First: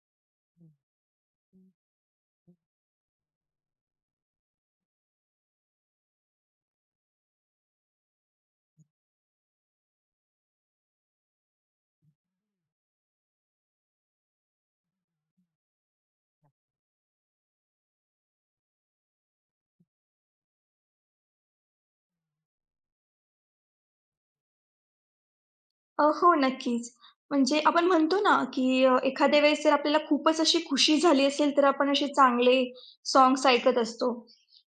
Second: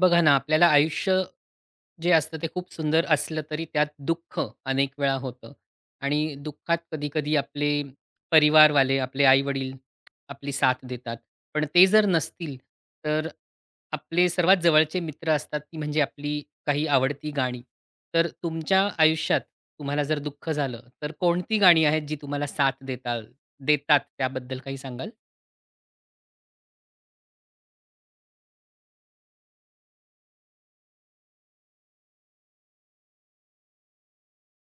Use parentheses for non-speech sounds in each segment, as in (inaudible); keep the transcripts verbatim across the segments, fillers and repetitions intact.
बघा ना, आपल्याला आयुष्य जे असतं ते खूप सुंदर असलं तरी त्यात दुःख अनेक वेळा होतं आणि दुःखात कधी-कधी आपले परिवारवाले, आपले आई-वडील आपली साथ देतात. पण ते जर नसतील, तर आपले सर्वात जवळचे मित्र असतात ती म्हणजे आपली काही आवडती गाणी. तर तुमच्या आयुष्यात तुम्हाला जर दुःख झालं, तर कोणती गाणी आहेत जी तुम्हाला साथ देताल देतात त्याबद्दल काही सांगाल? अ, हो, नक्कीच. म्हणजे आपण म्हणतो ना, की अ, एखाद्या वेळेस जर आपल्याला खूपच अशी खुशी झाली असेल, तर आपण असे चांगले सॉन्ग्स ऐकत असतो.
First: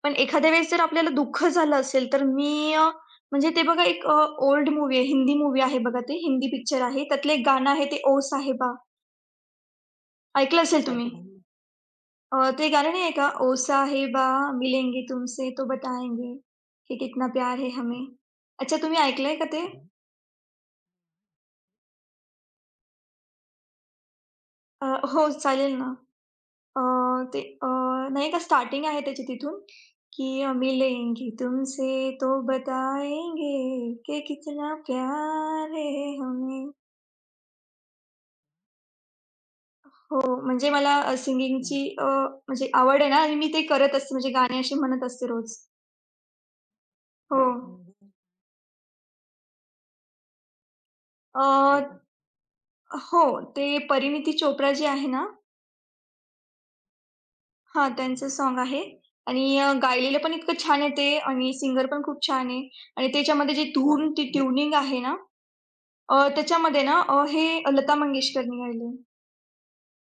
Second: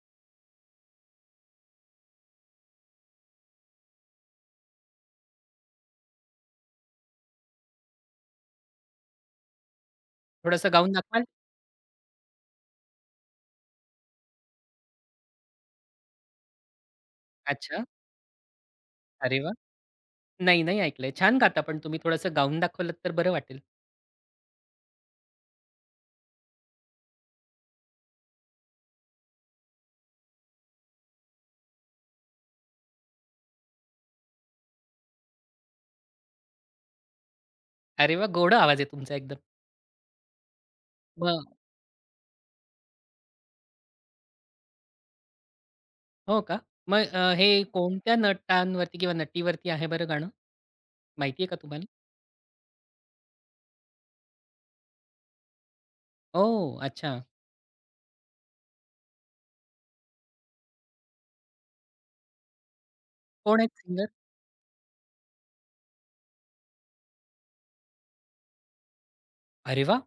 पण एखाद्या वेळेस जर आपल्याला दुःख झालं असेल, तर मी अ, म्हणजे ते बघा एक अ, ओल्ड मूव्ही आहे, हिंदी मूव्ही आहे बघा ते, हिंदी पिक्चर आहे. त्यातलं एक गाणं आहे ते ओ साहिबा, ऐकलं थोडंसं असेल गाऊन तुम्ही. दाखवाल? अ, ते गाणं नाही आहे का? ओ साहिबा मिलेंगे तुमसे तो बताएंगे कि कितना प्यार है अच्छा. हमें. अच्छा तुम्ही ऐकलंय अरे का वाह! ते? हं. नाही, नाही ऐकलंय. छान गाता पण तुम्ही थोडंसं गाऊन दाखवलत तर बरं वाटेल. अ, हो, चालेल ना. अ, ते अ, नाही का स्टार्टिंग आहे त्याची तिथून, की मिलेंगे तुमसे तो बताएंगे कि कितना प्यार है हमें. अरे वा, गोड आवाज आहे तुमचा एकदम. हो, म्हणजे मला मग सिंगिंगची म्हणजे आवड आहे ना आणि मी ते करत असते, म्हणजे गाणी अशी म्हणत असते रोज. हो का? मग अ, हो. हे हं. कोणत्या नटांवरती किंवा नटीवरती आहे बरं गाणं? माहिती आहे का तुम्हाला? हो, ते परिणीती चोप्रा जी आहे ना. ओह! अच्छा. हां, त्यांचं सॉन्ग आहे आणि अ, गायलेलं पण इतकं छान आहे ते आणि सिंगर पण खूप छान आहे आणि त्याच्यामध्ये कोण जी आहेत सिंगर? धून, ती ट्युनिंग आहे ना. अ, त्याच्यामध्ये ना अ, हे लता मंगेशकरनी गायलंय. अरे वाह!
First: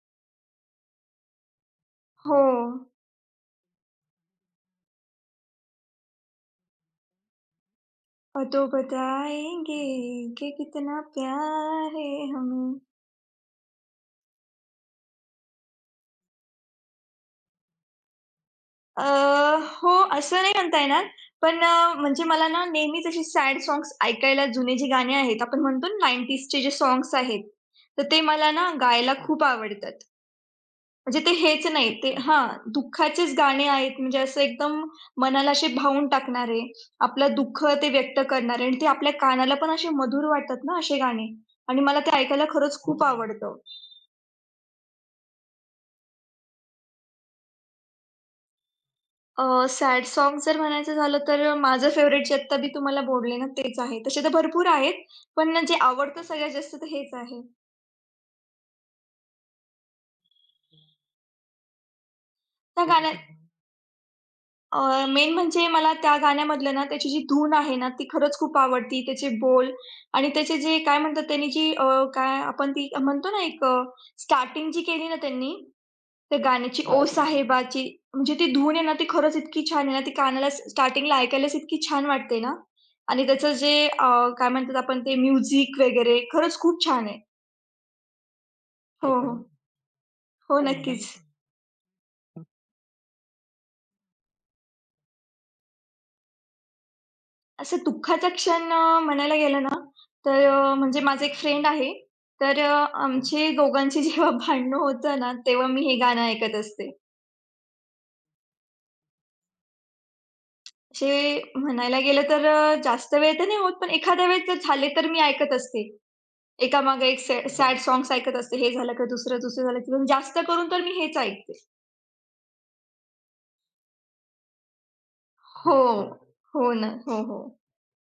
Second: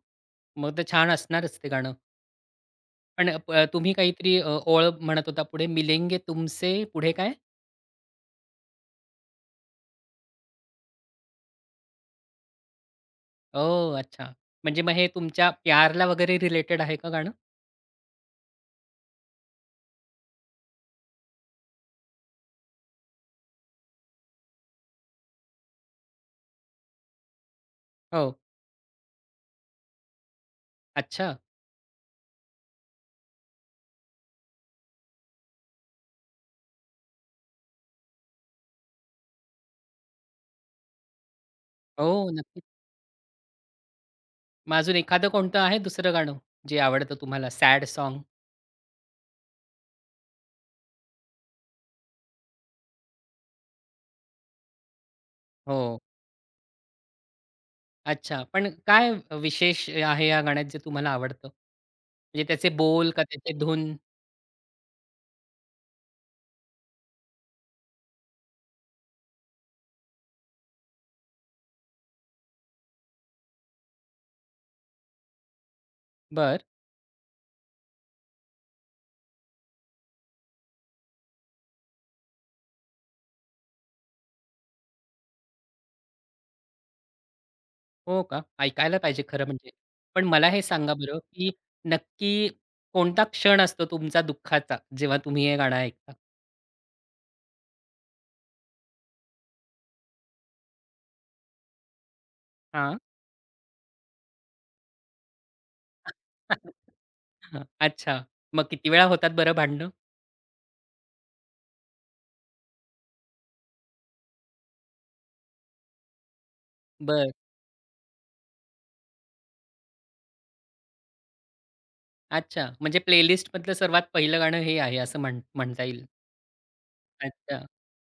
मग तर छान असणारच ते गाणं. हो. पण प तुम्ही काहीतरी अ, ओळ म्हणत होता. पुढे मिलेंगे तुमसे, पुढे काय? अ, तो बताएंगे कि कितना प्यार है हमें. ओह! अच्छा. म्हणजे मग हे तुमच्या प्यारला वगैरे रिलेटेड आहे का गाणं? अ, हो, असं नाही म्हणता येणार, पण अ, म्हणजे मला ना नेहमीच अशी सॅड सॉन्ग्स ऐकायला जुने जे गाणे आहेत, आपण म्हणतो ना 90sचे जे सॉन्ग्स आहेत, तर ते हो. मला ना गायला खूप आवडतात. म्हणजे ते अच्छा. हेच नाही, ते हां, दुःखाचेच गाणे आहेत म्हणजे असं एकदम मनाला असे भावून टाकणारे. आपलं दुःख ते व्यक्त करणारे आणि ते आपल्या कानाला पण असे मधुर वाटतात ना असे गाणे आणि मला ते हो, ऐकायला नक्कीच. खरंच खूप आवडतं. मग अजून एखादं कोणतं आहे दुसरं गाणं जे आवडतं तुम्हाला सॅड साँग? अ, सॅड सॉन्ग जर म्हणायचं झालं तर माझं फेव्हरेट जे आत्ता मी तुम्हाला बोलले ना तेच आहे. तसे तर भरपूर आहेत, पण जे हो. आवडतं सगळ्यात जास्त तर हेच आहे. अच्छा. पण काय विशेष आहे या गाण्यात जे तुम्हाला आवडतं? म्हणजे त्याचे त्या बोल गाण्या का त्याचे धून? अ, मेन म्हणजे मला त्या गाण्यामधलं ना, त्याची जी धून आहे ना, ती खरंच खूप आवडती. त्याचे बोल आणि त्याचे जे काय म्हणतात त्यांनी जी अ, काय आपण ती म्हणतो ना, एक स्टार्टिंग जी केली ना त्यांनी, त्या बर. गाण्याची ओ बरं. साहेबाची, म्हणजे ती धून आहे ना, ती खरंच इतकी छान आहे ना, ती कानाला स्टार्टिंगला ऐकायलाच इतकी छान वाटते ना आणि त्याचं जे अ, काय म्हणतात आपण ते म्युझिक वगैरे खरंच खूप छान आहे. हो का? ऐकायला हो, पाहिजे हो. हो, खरं म्हणजे. पण मला हो हे सांगा नक्कीच. बरं, की नक्की कोणता क्षण असतो तुमचा दुःखाचा, जेव्हा तुम्ही हे गाणं ऐकता? असं दुःखाचा क्षण अ, म्हणायला गेलं ना, तर अ, म्हणजे माझा एक फ्रेंड आहे. तर अ, हां. आमचे दोघांचे जेव्हा भांडणं होतं ना, तेव्हा मी हे गाणं ऐकत असते. (laughs) अच्छा. मग किती वेळा होतात बरं भांडणं? असे म्हणायला गेलं तर अ, जास्त वेळ तर नाही होत, पण एखाद्या वेळेस जर झाले तर मी ऐकत असते. एकामागे एक बरं. सॅड सॅड ऐकत असते. हे झालं का दुसरं, दुसरं झालं की पण जास्त करून तर मी हेच ऐकते. अच्छा. म्हणजे प्लेलिस्टमधलं सर्वात पहिलं गाणं हे आहे असं म्हण हो. म्हणता येईल. हो ना. हो, हो. अच्छा.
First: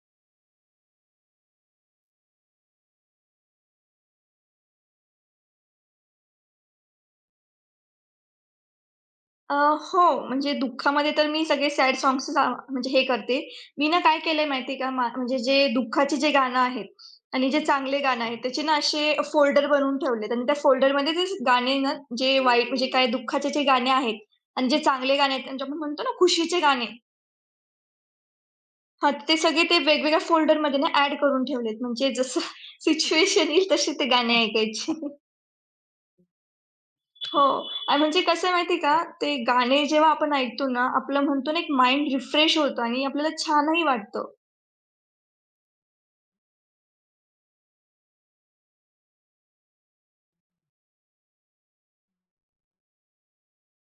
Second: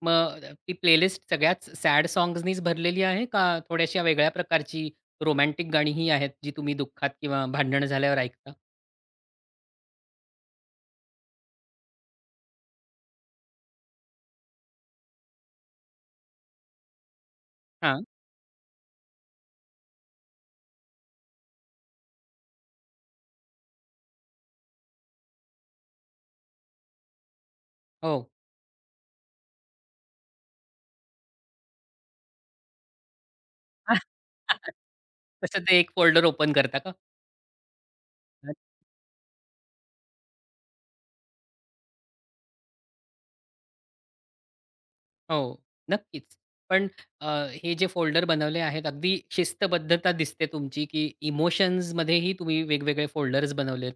मग ती प्लेलिस्ट सगळ्याच सॅड सॉन्ग्सनीच भरलेली आहे का थोड्याशा वेगळ्या प्रकारची रोमॅन्टिक गाणीही आहेत, जी तुम्ही दुःखात किंवा भांडण झाल्यावर ऐकता? अ, हो, म्हणजे दुःखामध्ये तर मी सगळे सॅड सॉन्ग्सच आव म्हणजे हे करते. मी ना काय केलंय माहिती का? मा म्हणजे जे दुःखाचे जे गाणं आहेत आणि जे चांगले हां. गाणं आहेत, त्याचे ना असे फोल्डर बनवून ठेवलेत आणि त्या फोल्डरमध्ये ते गाणे ना, जे वाईट म्हणजे काय दुःखाचे जे गाणे आहेत आणि जे चांगले गाणे आहेत, म्हणजे आपण म्हणतो ना खुशीचे गाणे. हो. हां, ते सगळे ते वेगवेगळ्या फोल्डरमध्ये ना ॲड करून ठेवलेत. म्हणजे जसं (laughs) सिच्युएशन येईल तसे ते गाणे (laughs) ऐकायचे. तसं ते एक फोल्डर ओपन करता का? हो. आणि म्हणजे कसं आहे माहिती आहे का, ते गाणे जेव्हा आपण ऐकतो ना, आपलं म्हणतो ना, एक माइंड रिफ्रेश होतं आणि आपल्याला छानही वाटतं. हो, नक्कीच. पण अ, हे जे फोल्डर बनवले आहेत, अगदी शिस्तबद्धता दिसते तुमची, की इमोशन्समध्येही तुम्ही वेगवेगळे फोल्डर्स बनवलेत.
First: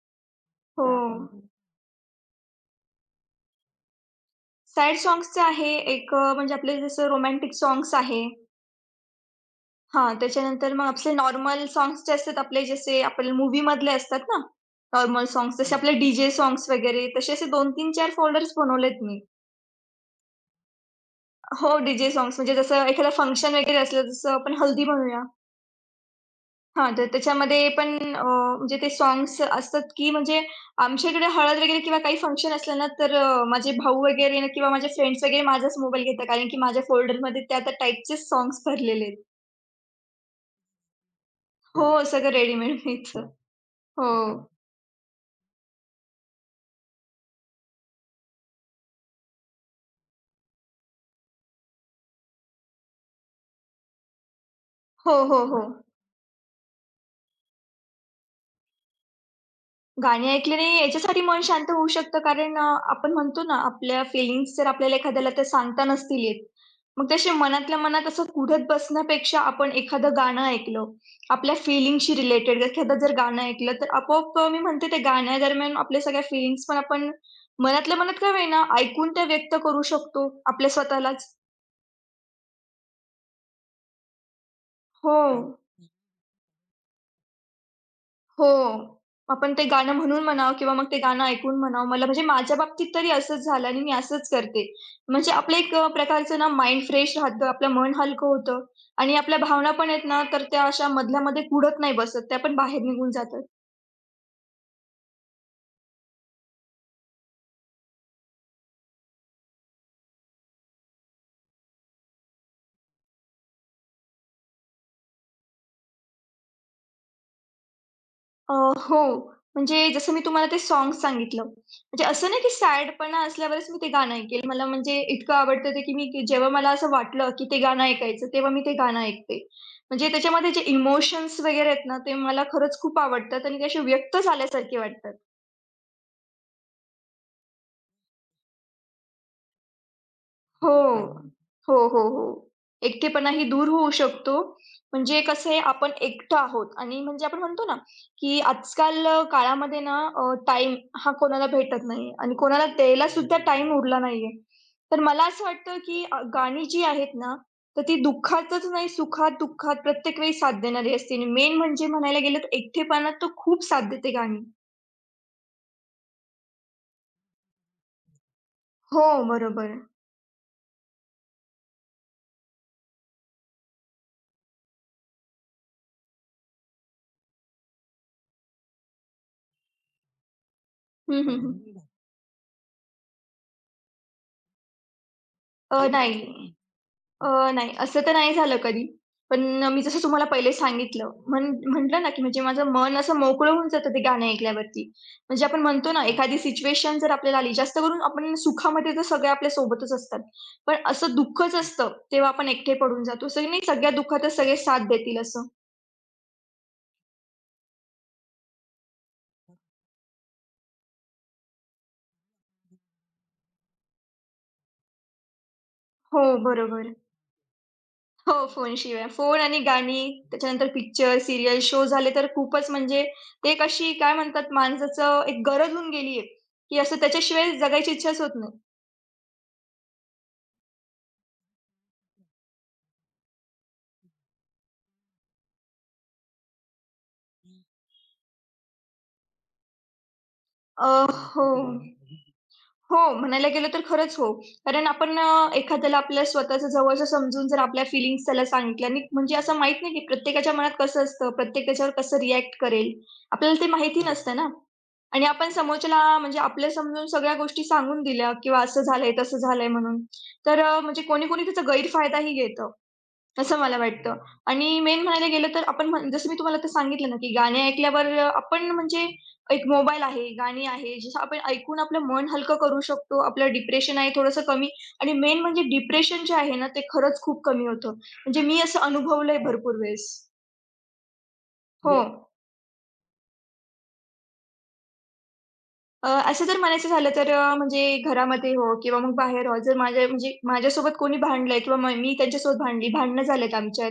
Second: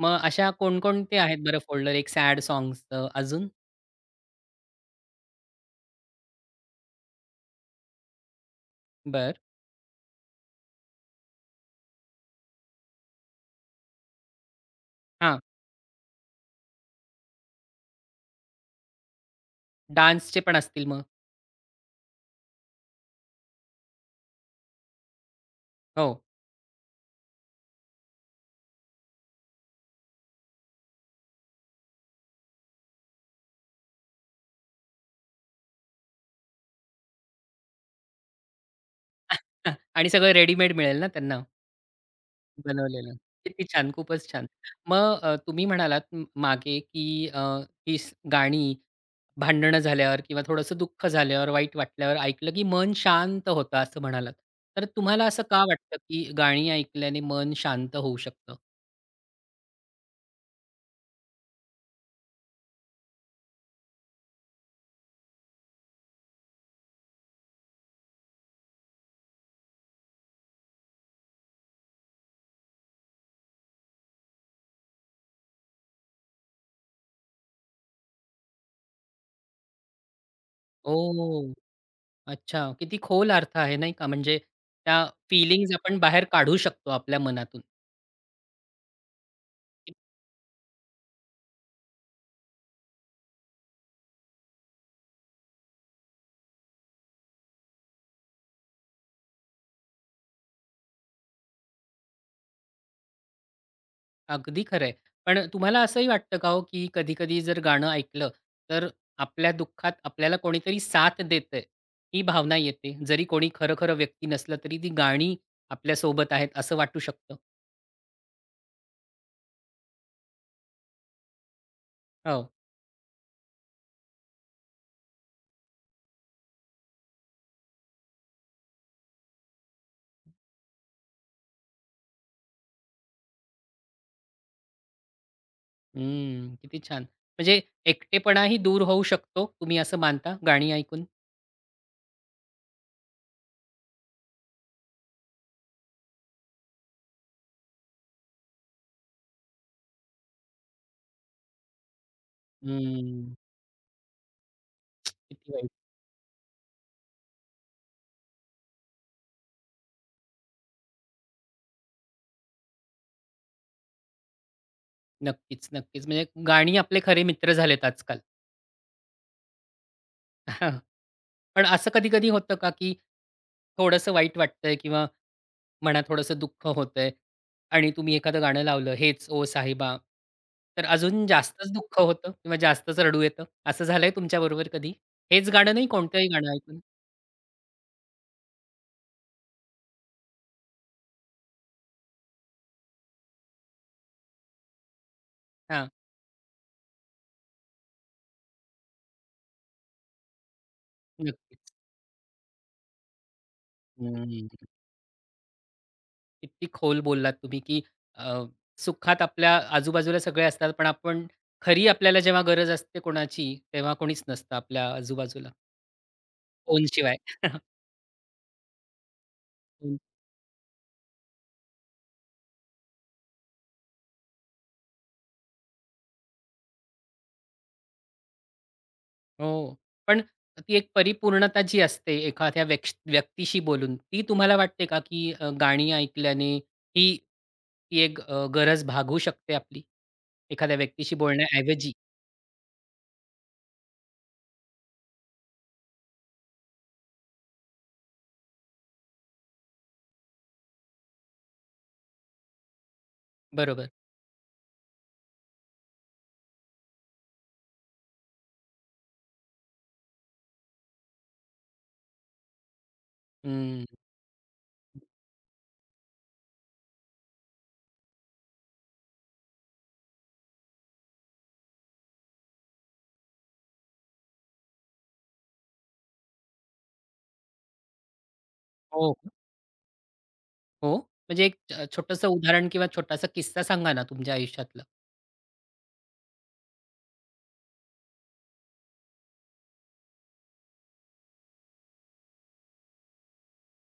मग अशा हो. कोणकोणते आहेत हं. बरं फोल्डर? एक सॅड सॉन्ग्सचं अजून? सॅड सॉन्ग्सचं आहे एक अ, म्हणजे आपले जसं रोमॅन्टिक सॉन्ग्स आहे. बरं. हां, त्याच्यानंतर मग आपले नॉर्मल सॉन्ग्स जे असतात आपले जसे आपले मूव्हीमधले असतात ना, नॉर्मल हां. सॉन्ग्स जसे आपले डी-जे सॉंग्स वगैरे तसे असे दोन तीन-चार फोल्डर्स बनवलेत मी. डान्सचे पण असतील मग? हो, डी-जे सॉन्ग्स म्हणजे जसं एखादं फंक्शन वगैरे असलं, जसं आपण हल्दी म्हणूया. हो. हां, तर त्याच्यामध्ये पण अ, म्हणजे ते साँग्स असतात, की म्हणजे आमच्या इकडे हळद वगैरे किंवा काही फंक्शन असलं ना, तर अ, माझे भाऊ वगैरे ना किंवा माझे फ्रेंड्स वगैरे माझाच मोबाईल घेतात. कारण की माझ्या फोल्डरमध्ये त्या त्या टाइपचेच साँग्स भरलेले आहेत. हां. आणि सगळं रेडीमेड मिळेल ना त्यांना हो, सगळं रेडीमेड बनवलेलं. मिळतं. किती छान, हो. खूपच छान. मग अ, तुम्ही म्हणालात म मागे, की अ, ही स गाणी भांडणं झाल्यावर किंवा थोडंसं दुःख झाल्यावर, वाईट वाटल्यावर ऐकलं, की मन शांत होतं असं म्हणालात. तर हो, तुम्हाला हो, असं हो. का वाटतं, की गाणी ऐकल्याने मन शांत होऊ शकतं? गाणी ऐकल्याने याच्यासाठी मन शांत होऊ शकतं कारण अ, आपण म्हणतो ना, आपल्या फीलिंग्ज जर आपल्याला एखाद्याला त्या सांगता नसतील येत, मग तसे मनातल्या मनात असं कुढत बसण्यापेक्षा आपण एखादं गाणं ऐकलं, आपल्या फीलिंगशी रिलेटेड एखादं जर गाणं ऐकलं, तर आपोआप अ, मी म्हणते त्या गाण्यादरम्यान आपल्या सगळ्या फीलिंग्ज पण आपण मनातल्या मनात का होईना ऐकून त्या व्यक्त करू शकतो आपल्या स्वतःलाच. ओ, अच्छा. किती खोल अर्थ आहे नाही का? म्हणजे त्या हो. फीलिंग्ज आपण बाहेर काढू शकतो आपल्या मनातून. हो. आपण ते गाणं म्हणून म्हणावं किंवा मग ते गाणं ऐकून म्हणावं. मला म्हणजे माझ्या बाबतीत तरी असंच झालं आणि मी असंच करते. म्हणजे आपलं एक अ, प्रकारचं ना माइंड फ्रेश राहतं, आपलं मन हलकं होतं आणि आपल्या भावना पण आहेत ना, तर त्या अशा मधल्यामध्ये कुढत नाही बसत. त्या पण बाहेर निघून जातात. अगदी खरं आहे. पण तुम्हाला असंही वाटतं का हो, की कधी-कधी जर गाणं ऐकलं, तर आपल्या दुःखात आपल्याला कोणीतरी साथ देतंय, ही भावना येते. जरी कोणी खरं-खरं व्यक्ती नसलं, तरी ती गाणी आपल्या सोबत आहेत, असं वाटू शकतं? अ, हो. म्हणजे जसं मी तुम्हाला ते सॉन्ग सांगितलं. म्हणजे असं हो. नाही की सॅडपणा असल्यावरच मी ते गाणं ऐकेल. मला म्हणजे इतकं आवडतं ते की मी की जेव्हा मला असं वाटलं की ते गाणं ऐकायचं, तेव्हा मी ते गाणं ऐकते. म्हणजे त्याच्यामध्ये जे इमोशन्स वगैरे आहेत ना, ते मला खरंच खूप आवडतात आणि ते असे व्यक्त झाल्यासारखे वाटतात. हं. किती छान. म्हणजे एकटेपणाही दूर होऊ शकतो, तुम्ही असं मानता हो. गाणी ऐकून? हो हो, हो, हो. एकटेपणाही दूर होऊ शकतो. म्हणजे कसं आहे आपण एकटं आहोत आणि म्हणजे आपण म्हणतो ना, की आजकाल अ, काळामध्ये ना अ, टाईम हा कोणाला भेटत नाही आणि कोणाला द्यायला हं. सुद्धा टाईम उरला नाहीये. तर मला असं किती वाईट. वाटतं, की अ, गाणी जी आहेत ना, तर ती दुःखातच नाही सुखात-दुःखात प्रत्येक वेळी साथ देणारी असते आणि मेन म्हणजे म्हणायला गेलं तर एकटेपणात तर खूप साथ देते गाणी. नक्कीच, नक्कीच. म्हणजे गाणी आपले खरे मित्र झालेत आजकाल. हो, बरोबर. (laughs) पण असं कधी-कधी होतं का, की थोडंसं वाईट वाटतंय किंवा म्हणा थोडंसं दुःख होतंय आणि तुम्ही एखादं गाणं लावलं, हेच ओ साहिबा, तर हं, अजून हं, जास्तच हं. दुःख होतं किंवा जास्तच रडू येतं. असं झालंय तुमच्याबरोबर कधी? हेच गाणं अ, नाही, नाही. कोणतंही गाणं ऐकून? अ, नाही, असं तर नाही झालं कधी. पण मी जसं तुम्हाला पहिले सांगितलं, म्हण म्हटलं ना, की म्हणजे माझं मन असं मोकळं होऊन जातं ते गाणं ऐकल्यावरती. म्हणजे आपण हां, म्हणतो ना, एखादी सिच्युएशन जर आपल्याला आली, जास्त करून आपण सुखामध्ये तर सगळे आपल्या सोबतच असतात. पण असं दुःखच नक्कीच. असतं, तेव्हा आपण एकटे पडून जातो. असं नाही सगळ्या दुःखातच हं. सगळे साथ देतील असं. किती खोल बोललात तुम्ही, की अ, सुखात आपल्या आजूबाजूला सगळे असतात, पण आपण खरी आपल्याला जेव्हा गरज असते कोणाची, तेव्हा कोणीच नसतं आपल्या आजूबाजूला, हो, बरोबर. फोनशिवाय. (laughs) हो, फोनशिवाय. फोन आणि गाणी, त्याच्यानंतर पिक्चर, सीरियल, शो झाले तर खूपच म्हणजे ते एक काय म्हणतात माणसाचं एक गरज होऊन गेली की असं त्याच्याशिवाय जगायची इच्छाच होत नाही. हो. पण ती एक परिपूर्णता जी असते एखाद्या व्यक्ष व्यक्तीशी बोलून, ती तुम्हाला वाटते का, की अ, गाणी ऐकल्याने ही ती एक अ, गरज भागू शकते आपली? एखाद्या अ, व्यक्तीशी हो. बोलण्याऐवजी. हो, म्हणायला गेलं तर खरंच हो. कारण आपण अ, एखाद्याला आपल्या स्वतःचं जवळचं समजून जर आपल्या फीलिंग्ज त्याला सांगितल्या आणि म्हणजे असं माहीत नाही की प्रत्येकाच्या मनात कसं असतं, प्रत्येक त्याच्यावर कसं रिएक्ट करेल. आपल्याला ते बरोबर. माहिती नसतं ना. आणि आपण समोरच्याला म्हणजे आपल्या समजून सगळ्या गोष्टी सांगून दिल्या किंवा असं झालंय, तसं झालंय म्हणून. तर अ, म्हणजे कोणी-कोणी त्याचा गैरफायदाही घेतं. असं मला हं. वाटतं. आणि मेन म्हणायला गेलं तर आपण म्हण जसं मी तुम्हाला आता सांगितलं ना, की गाणी ऐकल्यावर अ, आपण म्हणजे एक मोबाईल आहे, गाणी आहे, जसं आपण ऐकून आपलं मन हलकं करू शकतो. आपलं डिप्रेशन आहे थोडंसं कमी आणि मेन म्हणजे डिप्रेशन जे आहे ना, ते खरंच खूप कमी होतं. म्हणजे मी असं हो का? अनुभवलंय भरपूर वेळेस. हो. म्हणजे एक अ, हो हो. छोटंसं उदाहरण किंवा छोटासा किस्सा सांगा ना तुमच्या आयुष्यातला? अ, असं जर म्हणायचं झालं तर अ, म्हणजे घरामध्ये हो किंवा मग बाहेर हो, जर माझ्या म्हणजे माझ्यासोबत कोणी भांडलंय किंवा म मी त्यांच्यासोबत भांडली, भांडणं झालेत आमच्यात,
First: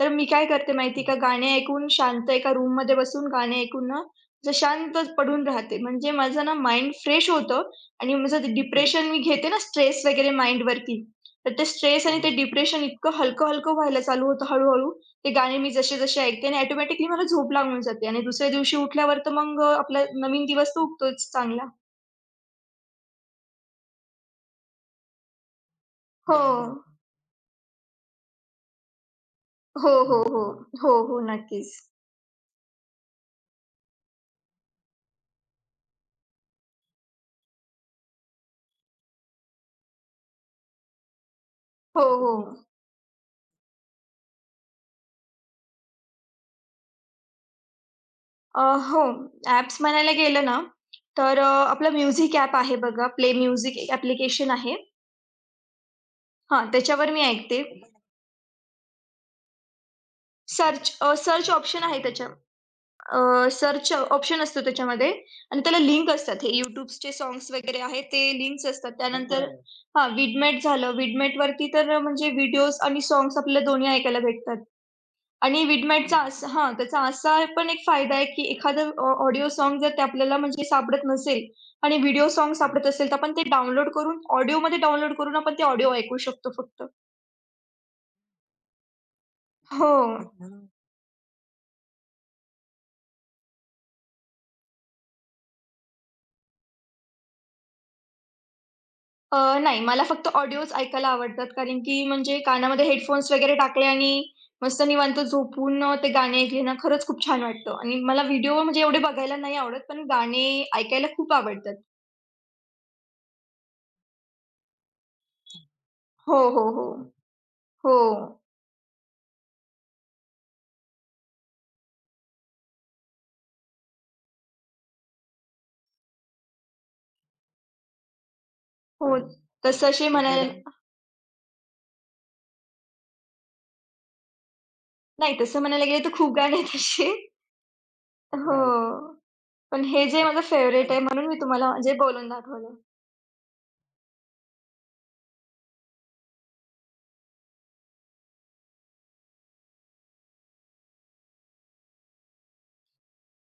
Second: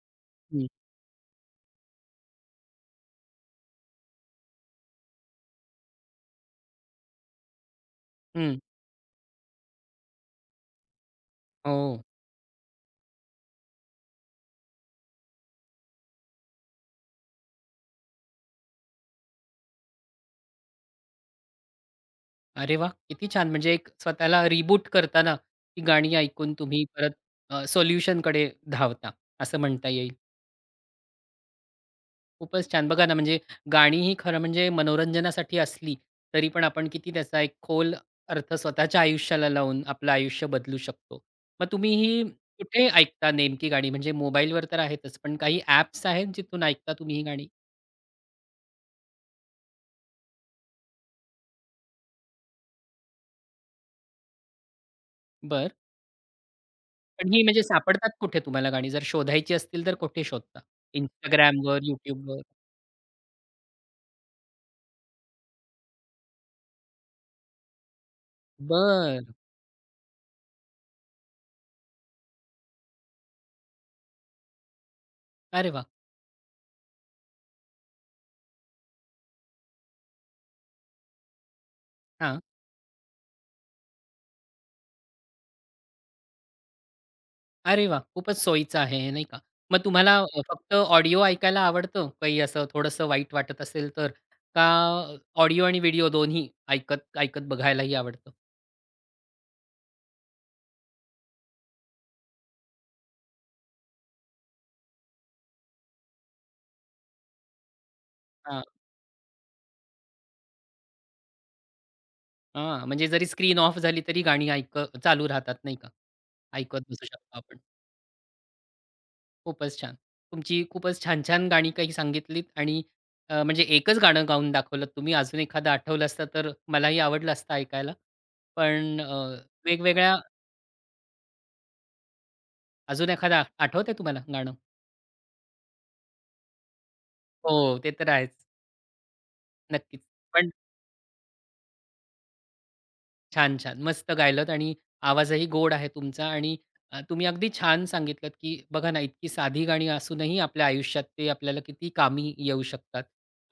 तर मी काय हं. करते माहिती आहे का, गाणे ऐकून शांत एका रूममध्ये बसून गाणे ऐकून ना, असं शांत पडून राहते. म्हणजे माझं ना माइंड फ्रेश होतं आणि माझं ते हं. डिप्रेशन मी घेते ना स्ट्रेस वगैरे माइंडवरती, तर ते हो. स्ट्रेस आणि ते हं. डिप्रेशन इतकं हलकं-हलकं व्हायला चालू होतं हळू ते गाणे मी जसे-जसे ऐकते आणि ऑटोमॅटिकली मला झोप लागून जाते आणि दुसऱ्या दिवशी उठल्यावर तर मग अ, आपला नवीन दिवस तर उगतोच चांगला. अरे वाह! किती छान. म्हणजे एक स्वतःला रिबूट करताना ती गाणी हो. ऐकून तुम्ही परत अ, सोल्युशनकडे धावता, असं म्हणता हो, येईल. हो, हो. हो, हो. नक्कीच. खूपच छान. बघा ना, म्हणजे गाणी ही खरं म्हणजे मनोरंजनासाठी असली, तरी पण आपण किती त्याचा एक खोल अर्थ स्वतःच्या आयुष्याला लावून आपलं आयुष्य बदलू शकतो. मग तुम्ही हो, ही हो. कुठे ऐकता नेमकी गाणी? म्हणजे मोबाईलवर तर आहेतच, पण काही ॲप्स आहेत जिथून ऐकता तुम्ही ही गाणी? अ, हो. ॲप्स म्हणायला गेलं ना, तर अ, आपलं म्युझिक ॲप आहे बघा, प्ले म्युझिक ॲप्लिकेशन आहे. बर. हां, त्याच्यावर मी पण ही ऐकते. म्हणजे सापडतात कुठे तुम्हाला गाणी? जर शोधायची असतील तर कुठे शोधता? सर्च अ, सर्च Instagramवर, ऑप्शन आहे त्याच्या. YouTubeवर? अ, सर्च ऑप्शन असतो त्याच्यामध्ये आणि त्याला लिंक असतात. हे YouTubeचे सॉन्ग्स वगैरे आहेत ते लिंक्स असतात. बरं. त्यानंतर अच्छा. हां, Vidmat झालं. Vidmatवरती तर म्हणजे व्हिडिओज आणि सॉन्ग्स आपल्याला दोन्ही ऐकायला भेटतात. आणि अरे वाह! Vidmatचा हं. असा हां, त्याचा असा पण एक फायदा आहे, की एखादं ऑडिओ सॉन्ग जर ते आपल्याला म्हणजे सापडत नसेल आणि व्हिडिओ हां. सॉन्ग हं. सापडत असेल, तर आपण ते डाउनलोड करून ऑडिओमध्ये डाउनलोड करून आपण ते ऑडिओ ऐकू शकतो फक्त. अरे वाह! खूपच सोयीचं आहे हे, नाही का? मग हो. तुम्हाला अ, फक्त ऑडिओ ऐकायला आवडतं, काही असं थोडंसं वाईट वाटत असेल तर? का ऑडिओ आणि व्हिडिओ दोन्ही ऐकत ऐकत बघायलाही आवडतं? अ, नाही, मला फक्त ऑडिओज ऐकायला आवडतात. कारण की म्हणजे कानामध्ये हेडफोन्स वगैरे टाकले आणि मस्त निवांत झोपून अ, ते गाणे ऐकले ना, खरंच खूप छान वाटतं आणि मला व्हिडिओ हां, म्हणजे एवढे बघायला नाही आवडत, पण गाणे ऐकायला खूप आवडतात. हां. म्हणजे जरी स्क्रीन ऑफ झाली तरी गाणी ऐक चालू राहतात, नाही का? हो, हो, हो. ऐकत बसू शकतो आपण. हो. खूपच छान. तुमची खूपच छान-छान गाणी काही सांगितलीत आणि अ, म्हणजे एकच गाणं गाऊन दाखवलंत तुम्ही. अजून एखादं आठवलं असतं तर मलाही आवडलं असतं ऐकायला. पण अ, हो. तसं असे वेगवेगळ्या म्हणायला एखादा? अजून एखादं आठवतंय तुम्हाला गाणं? नाही, तसं म्हणायला गेले तर खूप गाणे आहेत असे. हो, ते तर आहेच. हो. पण नक्कीच. हे जे माझं पण फेव्हरेट आहे म्हणून मी तुम्हाला म्हणजे बोलून दाखवलं. छान, छान. मस्त गायलत आणि आवाजही गोड आहे तुमचा आणि अ, तुम्ही अगदी छान सांगितलत, की बघा ना, इतकी साधी गाणी असूनही आपल्या आयुष्यात ते आपल्याला किती कामी येऊ शकतात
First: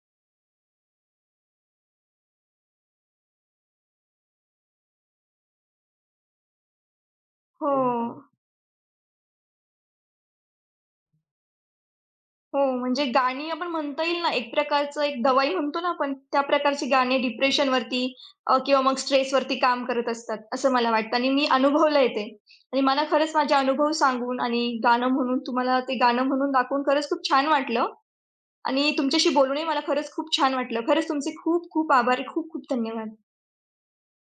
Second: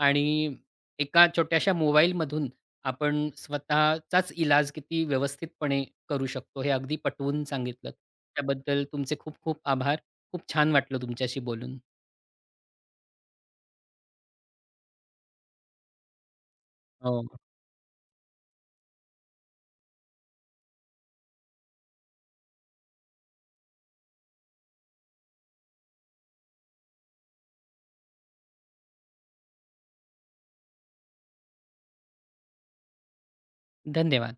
आणि एका छोट्याशा मोबाईलमधून आपण स्वतःचाच इलाज किती व्यवस्थितपणे करू शकतो, हे अगदी पटवून हो. सांगितलत. त्याबद्दल तुमचे खूप खूप आभार. खूप छान वाटलं तुमच्याशी बोलून. हो, म्हणजे गाणी आपण म्हणता येईल ना, एक प्रकारचं एक दवाई म्हणतो ना आपण, त्या प्रकारची गाणी हो. डिप्रेशनवरती अ, किंवा मग स्ट्रेसवरती काम करत असतात, असं मला वाटतं आणि मी अनुभवलंय ते. आणि मला खरंच माझे अनुभव सांगून आणि गाणं म्हणून तुम्हाला ते गाणं म्हणून दाखवून खरंच खूप छान वाटलं आणि तुमच्याशी बोलूनही मला खरंच खूप छान वाटलं. खरंच तुमचे खूप खूप आभार. खूप खूप धन्यवाद. धन्यवाद.